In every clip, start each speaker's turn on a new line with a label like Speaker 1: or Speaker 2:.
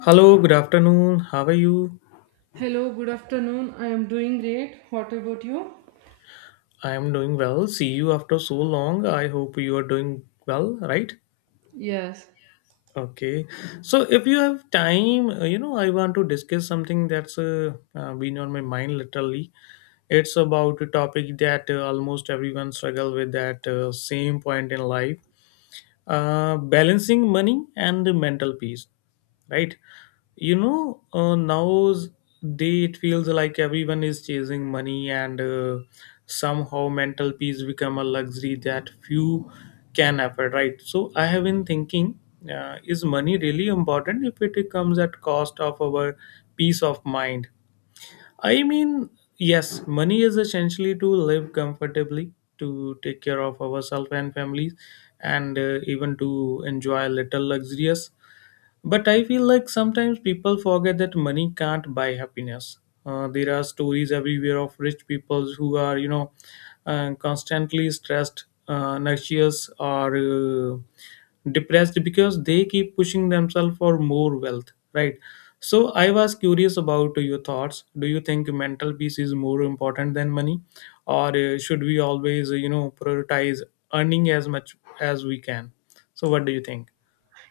Speaker 1: Hello, good afternoon. How are you?
Speaker 2: Hello, good afternoon. I am doing great. What about you?
Speaker 1: I am doing well. See you after so long. I hope you are doing well, right?
Speaker 2: Yes.
Speaker 1: Okay. So, if you have time, you know, I want to discuss something that's been on my mind literally. It's about a topic that almost everyone struggle with at same point in life, balancing money and the mental peace, right? You know, now's day it feels like everyone is chasing money, and somehow mental peace become a luxury that few can afford, right? So I have been thinking, is money really important if it comes at cost of our peace of mind? I mean, yes, money is essentially to live comfortably, to take care of ourselves and families, and even to enjoy a little luxurious. But I feel like sometimes people forget that money can't buy happiness. There are stories everywhere of rich people who are, you know, constantly stressed, anxious, or depressed because they keep pushing themselves for more wealth, right? So I was curious about your thoughts. Do you think mental peace is more important than money, or should we always, you know, prioritize earning as much as we can? So what do you think?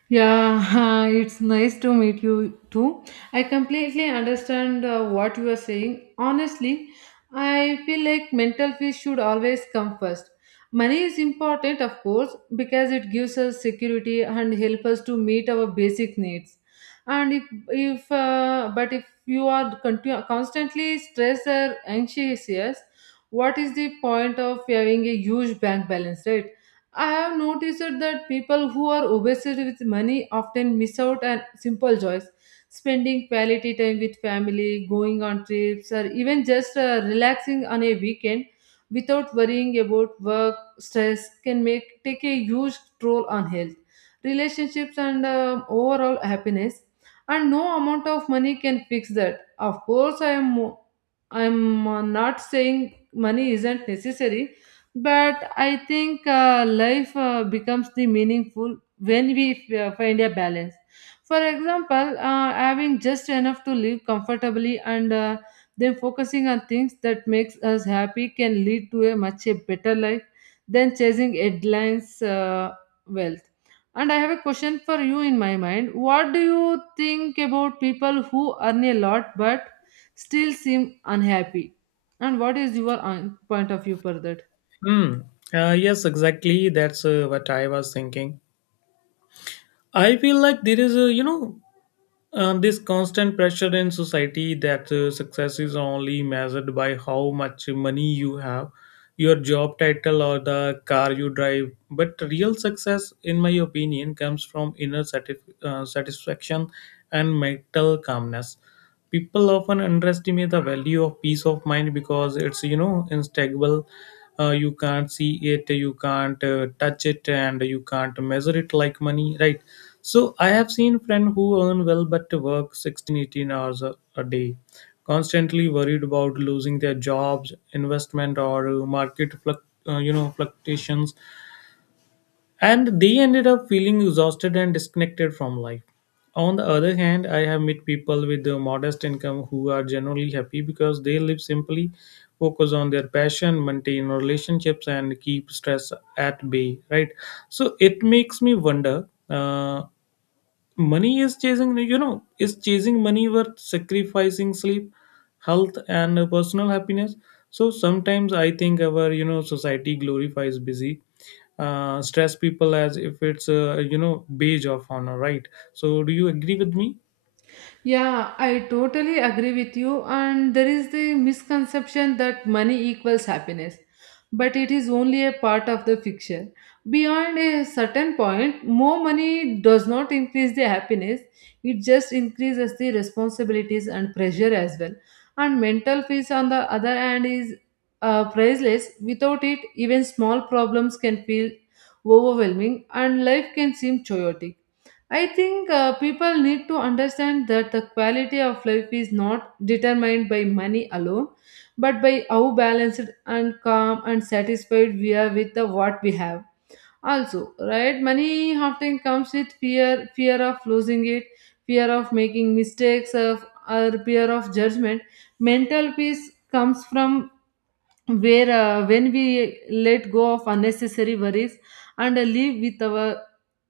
Speaker 2: Yeah, it's nice to meet you too. I completely understand what you are saying. Honestly, I feel like mental peace should always come first. Money is important, of course, because it gives us security and help us to meet our basic needs. And if but if you are constantly stressed or anxious, yes, what is the point of having a huge bank balance, right? I have noticed that people who are obsessed with money often miss out on simple joys. Spending quality time with family, going on trips, or even just relaxing on a weekend without worrying about work stress can make take a huge toll on health, relationships, and overall happiness. And no amount of money can fix that. Of course, I'm not saying money isn't necessary, but I think life becomes the meaningful when we find a balance. For example, having just enough to live comfortably and then focusing on things that makes us happy can lead to a much a better life than chasing headlines wealth. And I have a question for you in my mind. What do you think about people who earn a lot but still seem unhappy? And what is your point of view for that?
Speaker 1: Hmm. Yes, exactly. That's what I was thinking. I feel like there is, a, you know, this constant pressure in society that success is only measured by how much money you have, your job title, or the car you drive. But real success, in my opinion, comes from inner satisfaction and mental calmness. People often underestimate the value of peace of mind because it's, you know, instable. Uh, you can't see it, you can't touch it, and you can't measure it like money, right? So I have seen friend who earn well but work 16, 18 hours a day, constantly worried about losing their jobs, investment, or market you know, fluctuations, and they ended up feeling exhausted and disconnected from life. On the other hand, I have met people with a modest income who are generally happy because they live simply, focus on their passion, maintain relationships, and keep stress at bay. Right. So it makes me wonder. Money is chasing. You know, is chasing money worth sacrificing sleep, health, and personal happiness? So sometimes I think our, you know, society glorifies busy, stress people as if it's, you know, badge of honor, right? So do you agree with me?
Speaker 2: Yeah, I totally agree with you. And there is the misconception that money equals happiness, but it is only a part of the picture. Beyond a certain point, more money does not increase the happiness, it just increases the responsibilities and pressure as well. And mental peace, on the other hand, is priceless. Without it, even small problems can feel overwhelming and life can seem chaotic. I think people need to understand that the quality of life is not determined by money alone, but by how balanced and calm and satisfied we are with the what we have. Also, right, money often comes with fear, fear of losing it, fear of making mistakes, of or fear of judgment. Mental peace comes from where, when we let go of unnecessary worries and live with our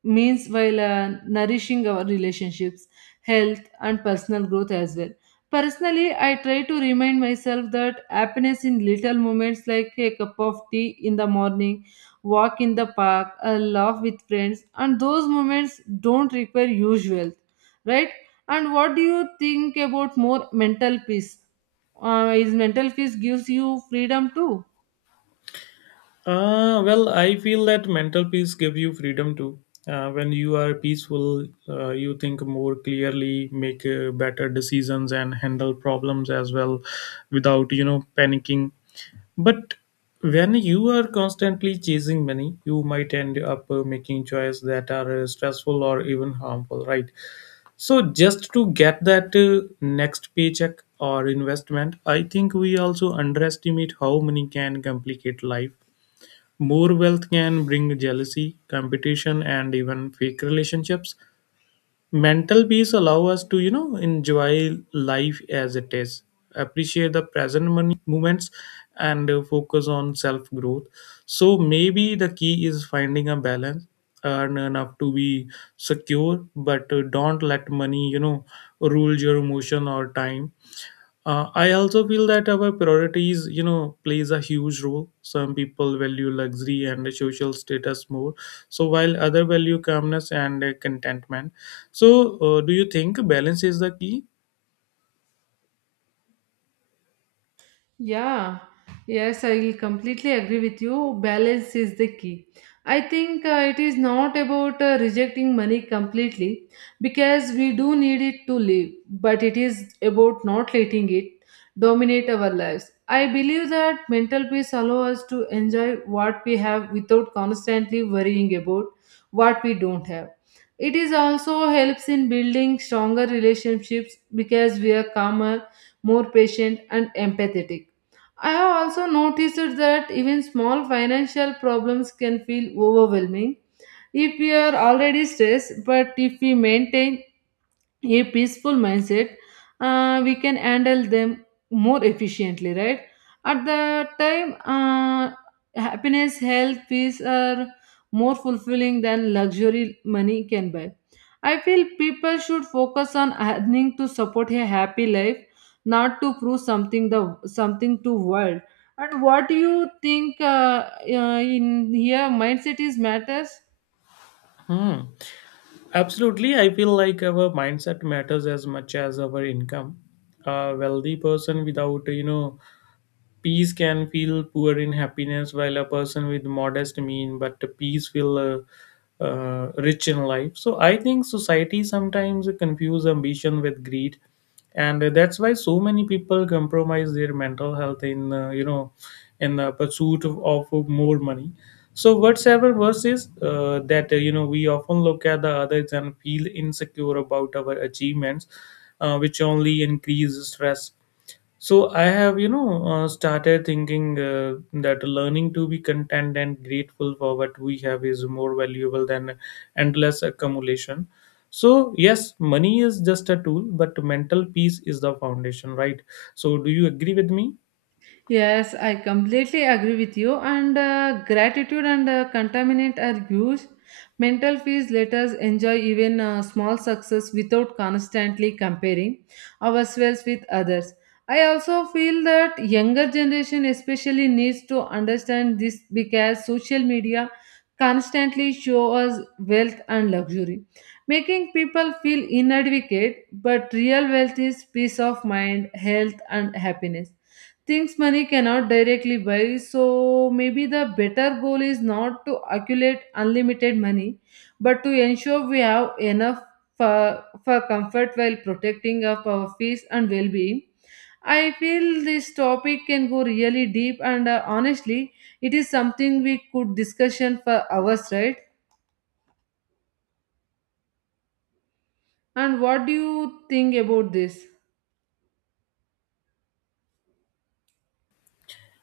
Speaker 2: means while nourishing our relationships, health, and personal growth as well. Personally, I try to remind myself that happiness in little moments, like a cup of tea in the morning, walk in the park, a laugh with friends, and those moments don't require huge wealth, right? And what do you think about more mental peace? Is mental peace gives you freedom too?
Speaker 1: Uh, well, I feel that mental peace give you freedom too. Uh, when you are peaceful, you think more clearly, make better decisions, and handle problems as well without, you know, panicking. But when you are constantly chasing money, you might end up making choices that are stressful or even harmful, right? So just to get that next paycheck or investment, I think we also underestimate how money can complicate life. More wealth can bring jealousy, competition, and even fake relationships. Mental peace allow us to, you know, enjoy life as it is, appreciate the present moments, and focus on self growth. So maybe the key is finding a balance. Earn enough to be secure, but don't let money, you know, rule your emotion or time. Uh, I also feel that our priorities, you know, plays a huge role. Some people value luxury and social status more, so while other value calmness and contentment. So, do you think balance is the key?
Speaker 2: Yeah, yes, I completely agree with you. Balance is the key. I think it is not about rejecting money completely, because we do need it to live, but it is about not letting it dominate our lives. I believe that mental peace allows us to enjoy what we have without constantly worrying about what we don't have. It is also helps in building stronger relationships because we are calmer, more patient, and empathetic. I have also noticed that even small financial problems can feel overwhelming if we are already stressed, but if we maintain a peaceful mindset, we can handle them more efficiently, right? At the time, happiness, health, peace are more fulfilling than luxury money can buy. I feel people should focus on earning to support a happy life, not to prove something the something to world. And what do you think, in here mindset is matters?
Speaker 1: Hmm. Absolutely, I feel like our mindset matters as much as our income. A wealthy person without, you know, peace can feel poor in happiness, while a person with modest mean but peace feel rich in life. So I think society sometimes confuse ambition with greed, and that's why so many people compromise their mental health in, you know, in the pursuit of more money. So whatsoever verse is that, you know, we often look at the others and feel insecure about our achievements, which only increase stress. So I have, you know, started thinking that learning to be content and grateful for what we have is more valuable than endless accumulation. So yes, money is just a tool, but mental peace is the foundation, right? So do you agree with me?
Speaker 2: Yes, I completely agree with you. And gratitude and contaminant are huge. Mental fees let us enjoy even small success without constantly comparing ourselves with others. I also feel that younger generation especially needs to understand this because social media constantly show us wealth and luxury, making people feel inadequate. But real wealth is peace of mind, health, and happiness, things money cannot directly buy. So maybe the better goal is not to accumulate unlimited money, but to ensure we have enough for comfort while protecting of our peace and well-being. I feel this topic can go really deep and honestly, it is something we could discussion for hours, right? And what do you think about this?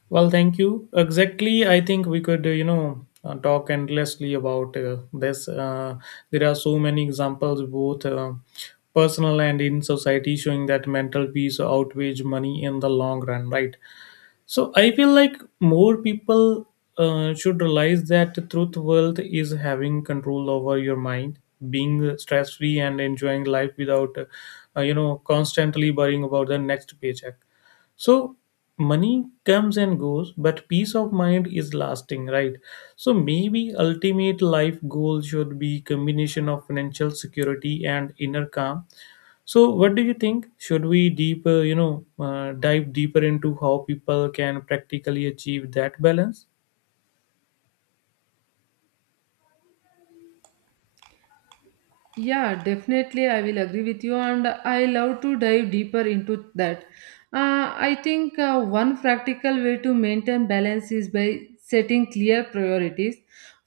Speaker 1: Well, thank you. Exactly, I think we could, you know, talk endlessly about this. There are so many examples, both personal and in society, showing that mental peace outweighs money in the long run, right? So I feel like more people should realize that truth wealth is having control over your mind, being stress free, and enjoying life without, you know, constantly worrying about the next paycheck. So money comes and goes, but peace of mind is lasting, right? So maybe ultimate life goal should be combination of financial security and inner calm. So what do you think? Should we deeper, you know, dive deeper into how people can practically achieve that balance?
Speaker 2: Yeah, definitely, I will agree with you, and I love to dive deeper into that. I think one practical way to maintain balance is by setting clear priorities.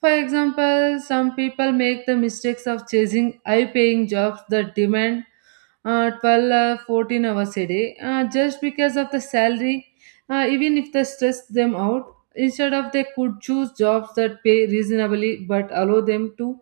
Speaker 2: For example, some people make the mistakes of chasing high paying jobs that demand 12 14 hours a day just because of the salary, even if they stress them out. Instead of they could choose jobs that pay reasonably but allow them to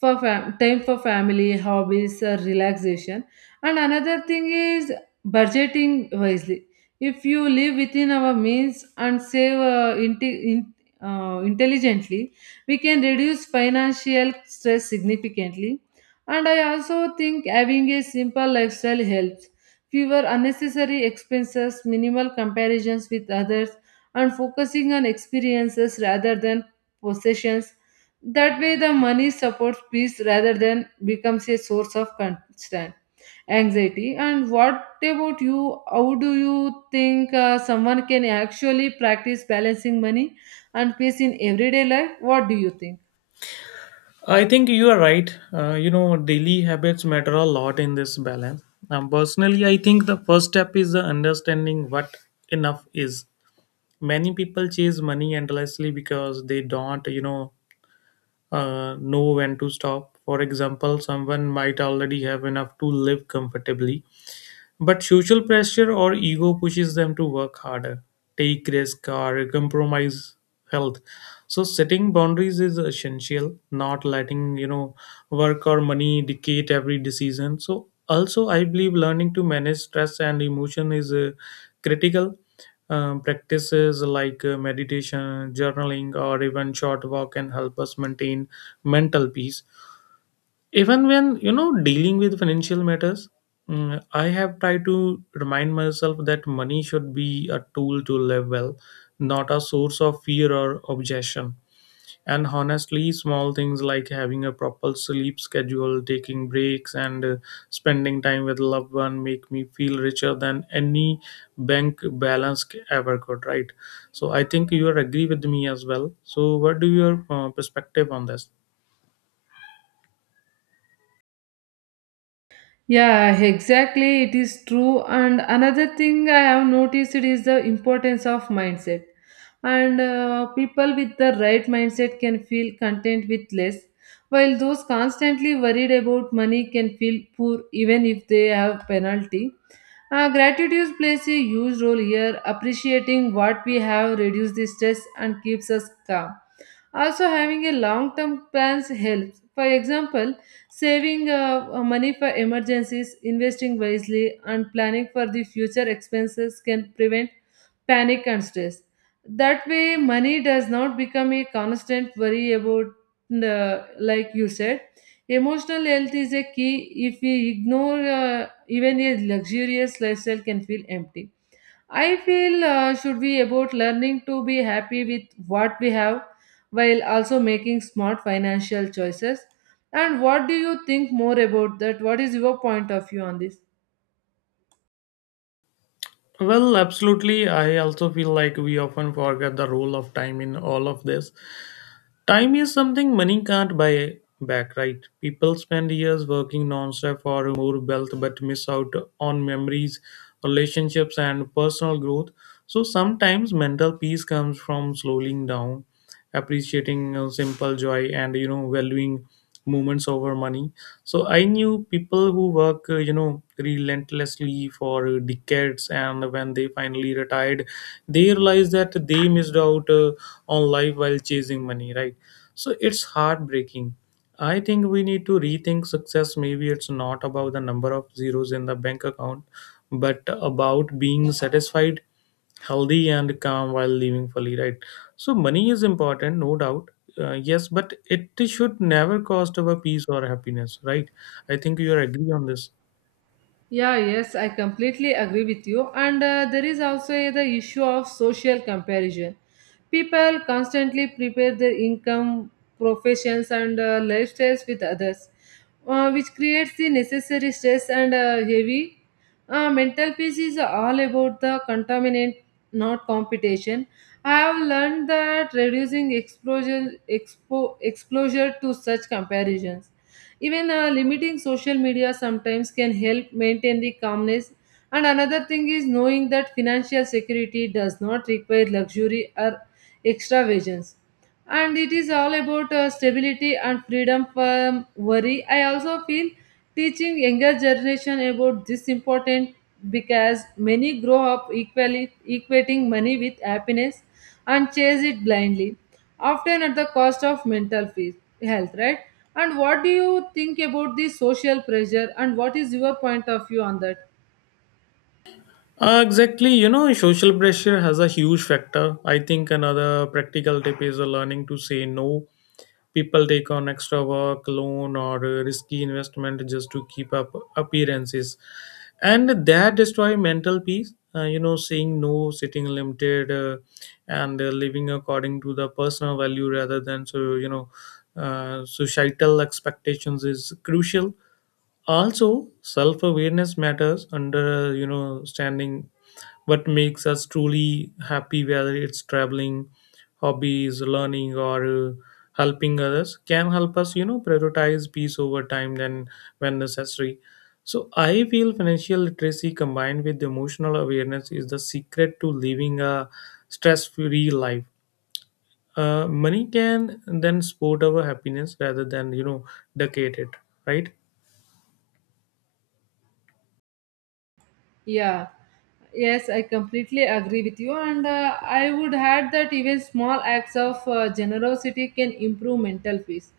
Speaker 2: for time for family, hobbies, relaxation. And another thing is budgeting wisely. If you live within our means and save intelligently, we can reduce financial stress significantly. And I also think having a simple lifestyle helps. Fewer unnecessary expenses, minimal comparisons with others, and focusing on experiences rather than possessions. That way, the money supports peace rather than becomes a source of constant anxiety. And what about you? How do you think someone can actually practice balancing money and peace in everyday life? What do you think?
Speaker 1: I think you are right. You know, daily habits matter a lot in this balance. Personally, I think the first step is the understanding what enough is. Many people chase money endlessly because they don't, you know, know when to stop. For example, someone might already have enough to live comfortably, but social pressure or ego pushes them to work harder, take risk, or compromise health. So setting boundaries is essential. Not letting, you know, work or money dictate every decision. So also, I believe learning to manage stress and emotion is critical. Practices like meditation, journaling, or even short walk can help us maintain mental peace even when, you know, dealing with financial matters. Mm, I have tried to remind myself that money should be a tool to live well, not a source of fear or obsession. And honestly, small things like having a proper sleep schedule, taking breaks, and spending time with loved one make me feel richer than any bank balance ever could, right? So I think you are agree with me as well. So what do your perspective on this?
Speaker 2: Yeah, exactly. It is true. And another thing I have noticed is the importance of mindset. And people with the right mindset can feel content with less, while those constantly worried about money can feel poor even if they have penalty. Gratitude plays a huge role here. Appreciating what we have reduces the stress and keeps us calm. Also, having a long term plans helps. For example, saving money for emergencies, investing wisely, and planning for the future expenses can prevent panic and stress. That way, money does not become a constant worry about, like you said. Emotional health is a key. If we ignore even a luxurious lifestyle, can feel empty. I feel should be about learning to be happy with what we have while also making smart financial choices. And what do you think more about that? What is your point of view on this?
Speaker 1: Well, absolutely. I also feel like we often forget the role of time in all of this. Time is something money can't buy back, right? People spend years working non-stop for more wealth but miss out on memories, relationships, and personal growth. So sometimes mental peace comes from slowing down, appreciating simple joy, and, you know, valuing moments over money. So I knew people who work, you know, relentlessly for decades, and when they finally retired, they realized that they missed out on life while chasing money, right? So it's heartbreaking. I think we need to rethink success. Maybe it's not about the number of zeros in the bank account, but about being satisfied, healthy, and calm while living fully, right? So money is important, no doubt. Yes, but it should never cost our peace or happiness, right? I think you are agree on this.
Speaker 2: Yeah, yes, I completely agree with you. And there is also the issue of social comparison. People constantly prepare their income, professions, and lifestyles with others, which creates the necessary stress and heavy. Mental peace is all about the contaminant, not competition. I have learned that reducing exposure, exposure to such comparisons, even limiting social media sometimes, can help maintain the calmness. And another thing is knowing that financial security does not require luxury or extravagance, and it is all about stability and freedom from worry. I also feel teaching younger generation about this important, because many grow up equally equating money with happiness and chase it blindly, often at the cost of mental health, right? And what do you think about the social pressure? And what is your point of view on that?
Speaker 1: Exactly, you know, social pressure has a huge factor. I think another practical tip is learning to say no. People take on extra work loan or risky investment just to keep up appearances, and that destroy mental peace. Uh, you know, saying no, sitting limited, and living according to the personal value rather than, so, you know, societal expectations is crucial. Also, self-awareness matters. Under, you know, standing what makes us truly happy, whether it's traveling, hobbies, learning, or helping others, can help us, you know, prioritize peace over time than when necessary. So I feel financial literacy combined with emotional awareness is the secret to living a stress-free life. Uh, money can then support our happiness rather than, you know, decade it, right?
Speaker 2: Yeah, yes, I completely agree with you, and I would add that even small acts of generosity can improve mental peace.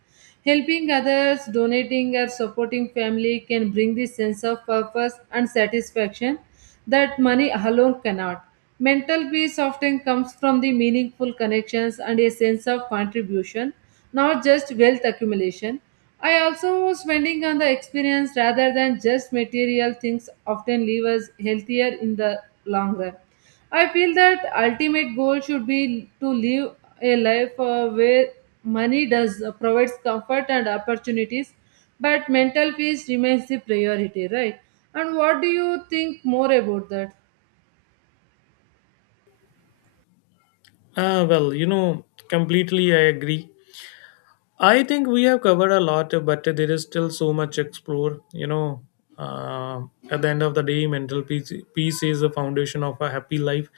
Speaker 2: Helping others, donating, or supporting family can bring this sense of purpose and satisfaction that money alone cannot. Mental peace often comes from the meaningful connections and a sense of contribution, not just wealth accumulation. I also was spending on the experience rather than just material things often leave us healthier in the long run. I feel that ultimate goal should be to live a life where money does provides comfort and opportunities, but mental peace remains the priority, right? And what do you think more about that?
Speaker 1: Ah, well, you know, completely I agree. I think we have covered a lot, but there is still so much explore. You know, uh, at the end of the day, peace is the foundation of a happy life,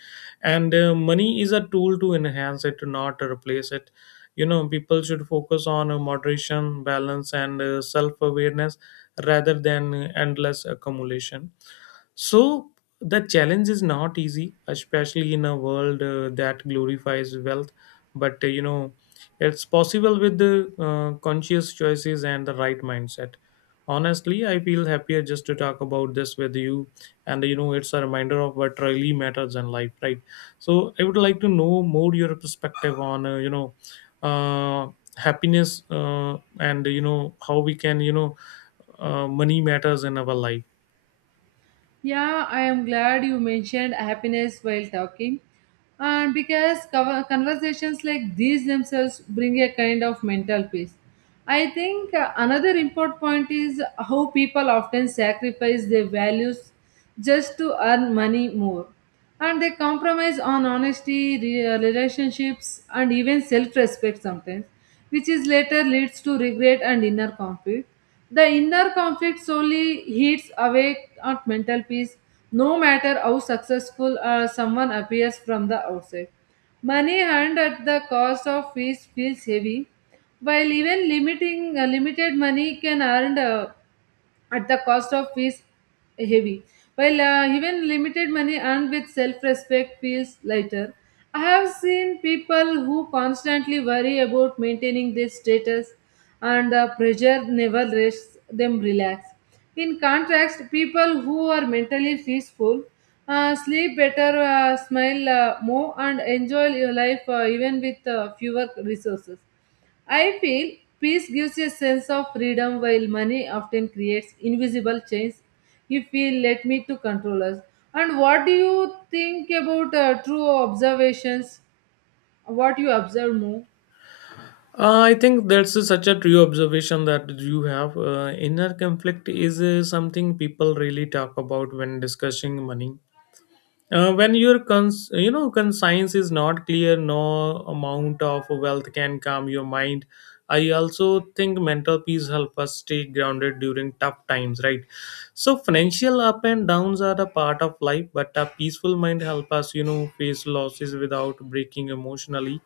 Speaker 1: and money is a tool to enhance it, not to replace it. You know, people should focus on moderation, balance, and self awareness rather than endless accumulation. So the challenge is not easy, especially in a world that glorifies wealth. But, you know, it's possible with the conscious choices and the right mindset. Honestly, I feel happier just to talk about this with you, and, you know, it's a reminder of what really matters in life, right? So I would like to know more your perspective on, you know, uh, happiness, and, you know, how we can, you know, money matters in our life.
Speaker 2: Yeah, I am glad you mentioned happiness while talking. And because conversations like these themselves bring a kind of mental peace. I think another important point is how people often sacrifice their values just to earn money more, and they compromise on honesty, relationships, and even self respect sometimes, which is later leads to regret and inner conflict. The inner conflict solely eats away at mental peace, no matter how successful someone appears from the outside. Money earned at the cost of peace feels heavy, while even limiting limited money can earn at the cost of fees heavy. While even limited money earned with self respect feels lighter. I have seen people who constantly worry about maintaining their status and the pressure never lets them relax. In contrast, people who are mentally peaceful sleep better, smile more, and enjoy your life even with fewer resources. I feel peace gives a sense of freedom while money often creates invisible chains if we let me to control us. And what do you think about true observations? What you observe more?
Speaker 1: I think that's such a true observation that you have. Inner conflict is something people really talk about when discussing money. When your conscience is not clear, no amount of wealth can calm your mind. I also think mental peace help us stay grounded during tough times, right? So financial up and downs are a part of life, but a peaceful mind help us, face losses without breaking emotionally.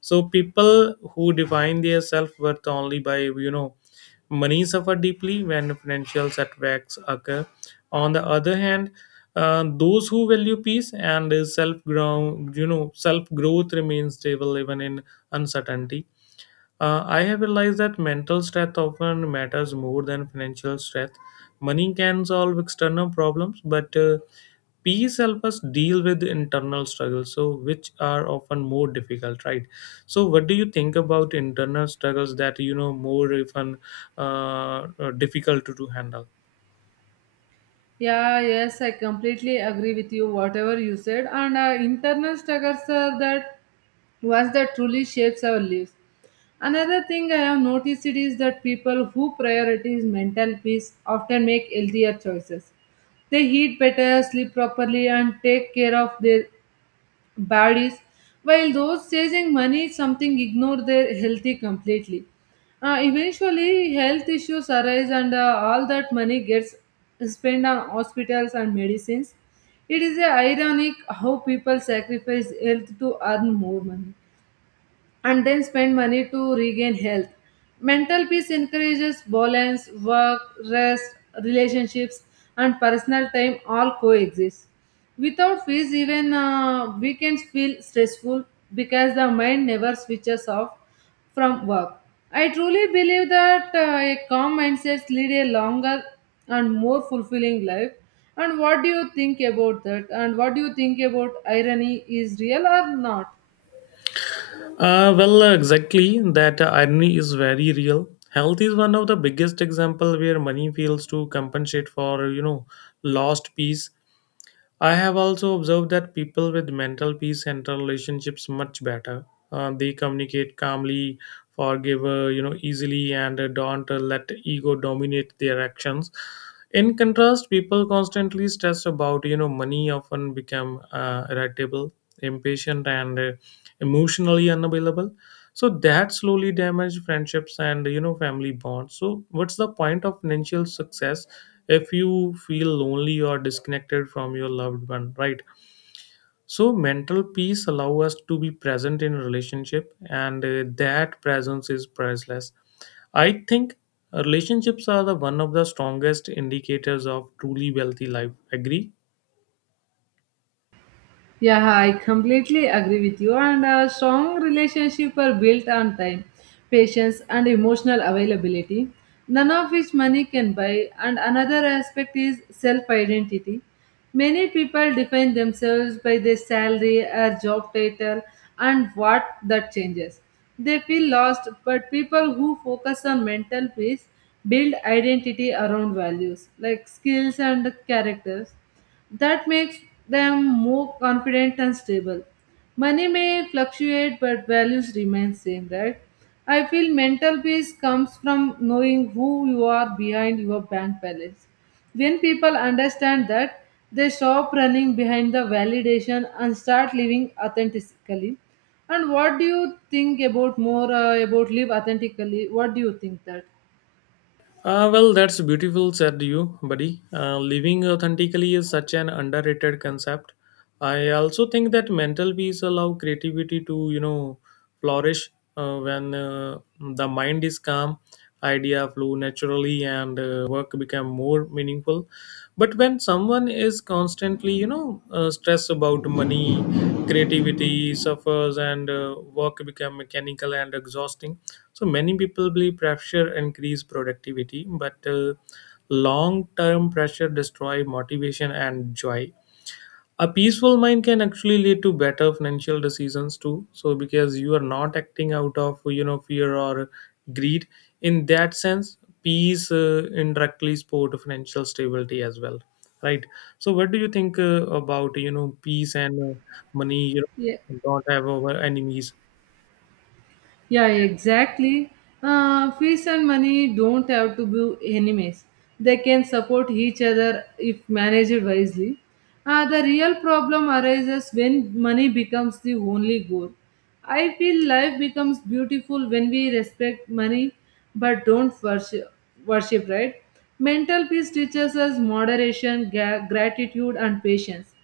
Speaker 1: So people who define their self-worth only by you know money suffer deeply when financial setbacks occur. On the other hand, those who value peace and self ground, self growth, remain stable even in uncertainty. I have realized that mental strength often matters more than financial strength. Money can solve external problems, but peace help us deal with internal struggles, so which are often more difficult, right? So what do you think about internal struggles that more even uh, difficult to, handle?
Speaker 2: Yeah, yes, I completely agree with you, whatever you said. And internal struggles are that truly shapes our lives. Another thing I have noticed it is that people who prioritize mental peace often make healthier choices. They eat better, sleep properly, and take care of their baddies, while those chasing money something ignore their healthy completely. Eventually, health issues arise, and all that money gets spent on hospitals and medicines. It is ironic how people sacrifice health to earn more money and then spend money to regain health. Mental peace encourages balance, work, rest, relationships, and personal time all coexist. Without peace, even weekends feel stressful because the mind never switches off from work. I truly believe that a calm mindset lead a longer and more fulfilling life. And what do you think about that? And what do you think about irony is real or not?
Speaker 1: Well, exactly that irony is very real. Health is one of the biggest example where money fails to compensate for lost peace. I have also observed that people with mental peace enter relationships much better. They communicate calmly, forgive easily, and don't let ego dominate their actions. In contrast, people constantly stressed about money often become irritable, impatient, and emotionally unavailable, so that slowly damaged friendships and family bonds. So what's the point of financial success if you feel lonely or disconnected from your loved one, right? So mental peace allow us to be present in a relationship, and that presence is priceless. I think relationships are the one of the strongest indicators of truly wealthy life, agree?
Speaker 2: Yeah, I completely agree with you. And a strong relationship are built on time, patience, and emotional availability, none of which money can buy. And another aspect is self identity. Many people define themselves by their salary or job title, and what that changes. They feel lost, but people who focus on mental peace build identity around values like skills and characters. That makes them more confident and stable. Money may fluctuate but values remain same, right? I feel mental peace comes from knowing who you are behind your bank balance. When people understand that, they stop running behind the validation and start living authentically. And what do you think about more about live authentically? What do you think that?
Speaker 1: Well, that's beautiful, said you, buddy. Living authentically is such an underrated concept. I also think that mental peace allow creativity to, flourish. When the mind is calm, idea flow naturally, and work become more meaningful. But when someone is constantly, stressed about money, creativity suffers, and work become mechanical and exhausting. So many people believe pressure increase productivity, but long-term pressure destroy motivation and joy. A peaceful mind can actually lead to better financial decisions too. So because you are not acting out of fear or greed. In that sense, peace indirectly support financial stability as well, right? So what do you think about peace and money? You
Speaker 2: Yeah.
Speaker 1: know, don't have our enemies.
Speaker 2: Yeah, exactly. Fish and money don't have to be enemies. They can support each other if managed wisely. The real problem arises when money becomes the only goal. I feel life becomes beautiful when we respect money but don't worship, worship, right? Mental peace teaches us moderation, gratitude, and patience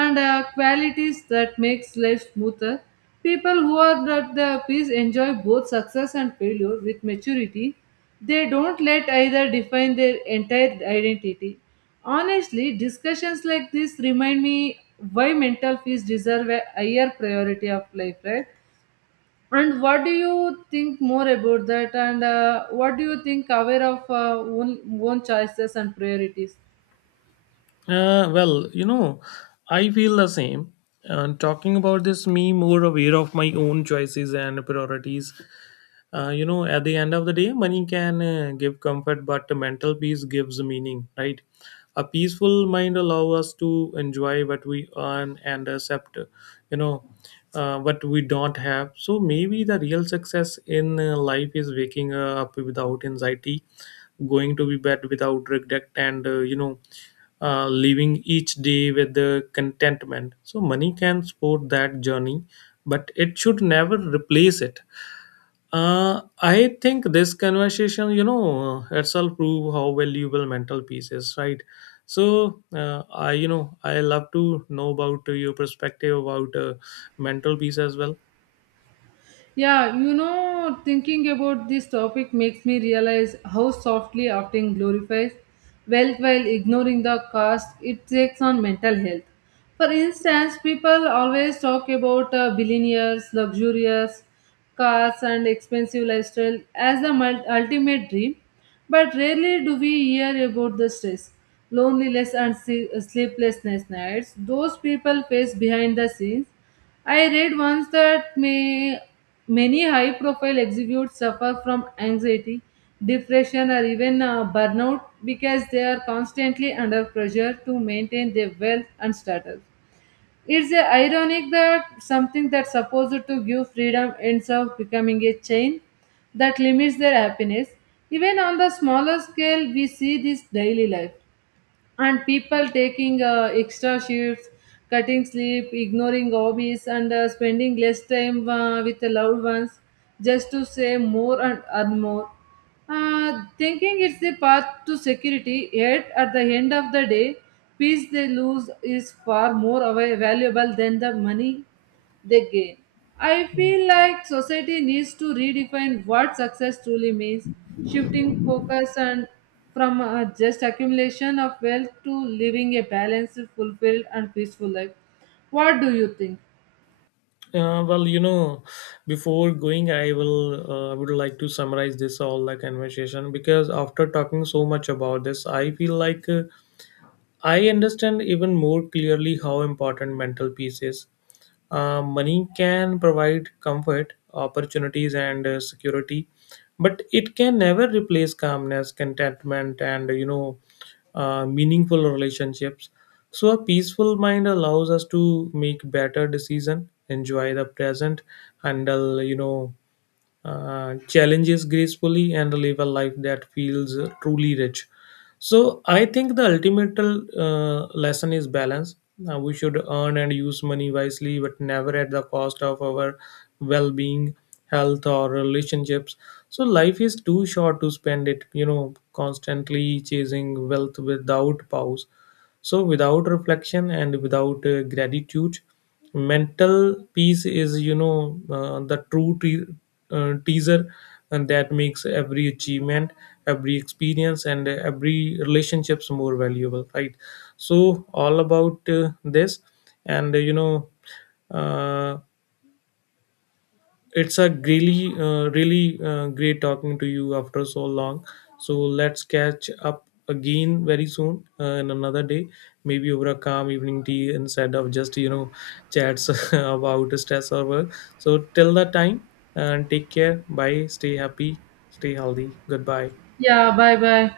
Speaker 2: and qualities that makes life smoother. People who are at the peace enjoy both success and failure with maturity. They don't let either define their entire identity. Honestly, discussions like this remind me why mental peace deserve a higher priority of life, right? And what do you think more about that? And what do you think aware of own choices and priorities?
Speaker 1: Well, I feel the same. And talking about this, me more aware of my own choices and priorities. At the end of the day, money can give comfort, but mental peace gives meaning, right? A peaceful mind allows us to enjoy what we earn and accept, you know what we don't have. So maybe the real success in life is waking up without anxiety, going to be bed without regret, and living each day with the contentment. So money can support that journey, but it should never replace it. I think this conversation, itself prove how valuable mental peace is, right? So, I, I love to know about your perspective about mental peace as well.
Speaker 2: Yeah, you know, thinking about this topic makes me realize how softly acting glorifies wealth while ignoring the cost it takes on mental health. For instance, people always talk about billionaires, luxurious cars, and expensive lifestyle as the ultimate dream, but rarely do we hear about the stress, loneliness, and sleeplessness nights those people face behind the scenes. I read once that many high profile executives suffer from anxiety, depression, or even burnout because they are constantly under pressure to maintain their wealth and status. It's ironic that something that's supposed to give freedom ends up becoming a chain that limits their happiness. Even on the smaller scale, we see this daily life and people taking extra shifts, cutting sleep, ignoring hobbies, and spending less time with the loved ones just to save more and earn more, thinking it's the path to security. Yet at the end of the day, peace they lose is far more valuable than the money they gain. I feel like society needs to redefine what success truly means, shifting focus and from just accumulation of wealth to living a balanced, fulfilled, and peaceful life. What do you think?
Speaker 1: Well, before going, I will would like to summarize this all the conversation, because after talking so much about this, I feel like I understand even more clearly how important mental peace is. Money can provide comfort, opportunities, and security, but it can never replace calmness, contentment, and meaningful relationships. So a peaceful mind allows us to make better decision, enjoy the present, handle challenges gracefully, and live a life that feels truly rich. So I think the ultimate lesson is balance. We should earn and use money wisely, but never at the cost of our well-being, health, or relationships. So life is too short to spend it, constantly chasing wealth without pause. So, without reflection and without gratitude, mental peace is, the teaser, and that makes every achievement, every experience, and every relationships more valuable, right? So, all about this, and uh, it's a really great talking to you after so long. So let's catch up again very soon, in another day, maybe over a calm evening tea instead of just chats about stress or work. So till that time, and take care, bye, stay happy, stay healthy, goodbye.
Speaker 2: Yeah, bye bye.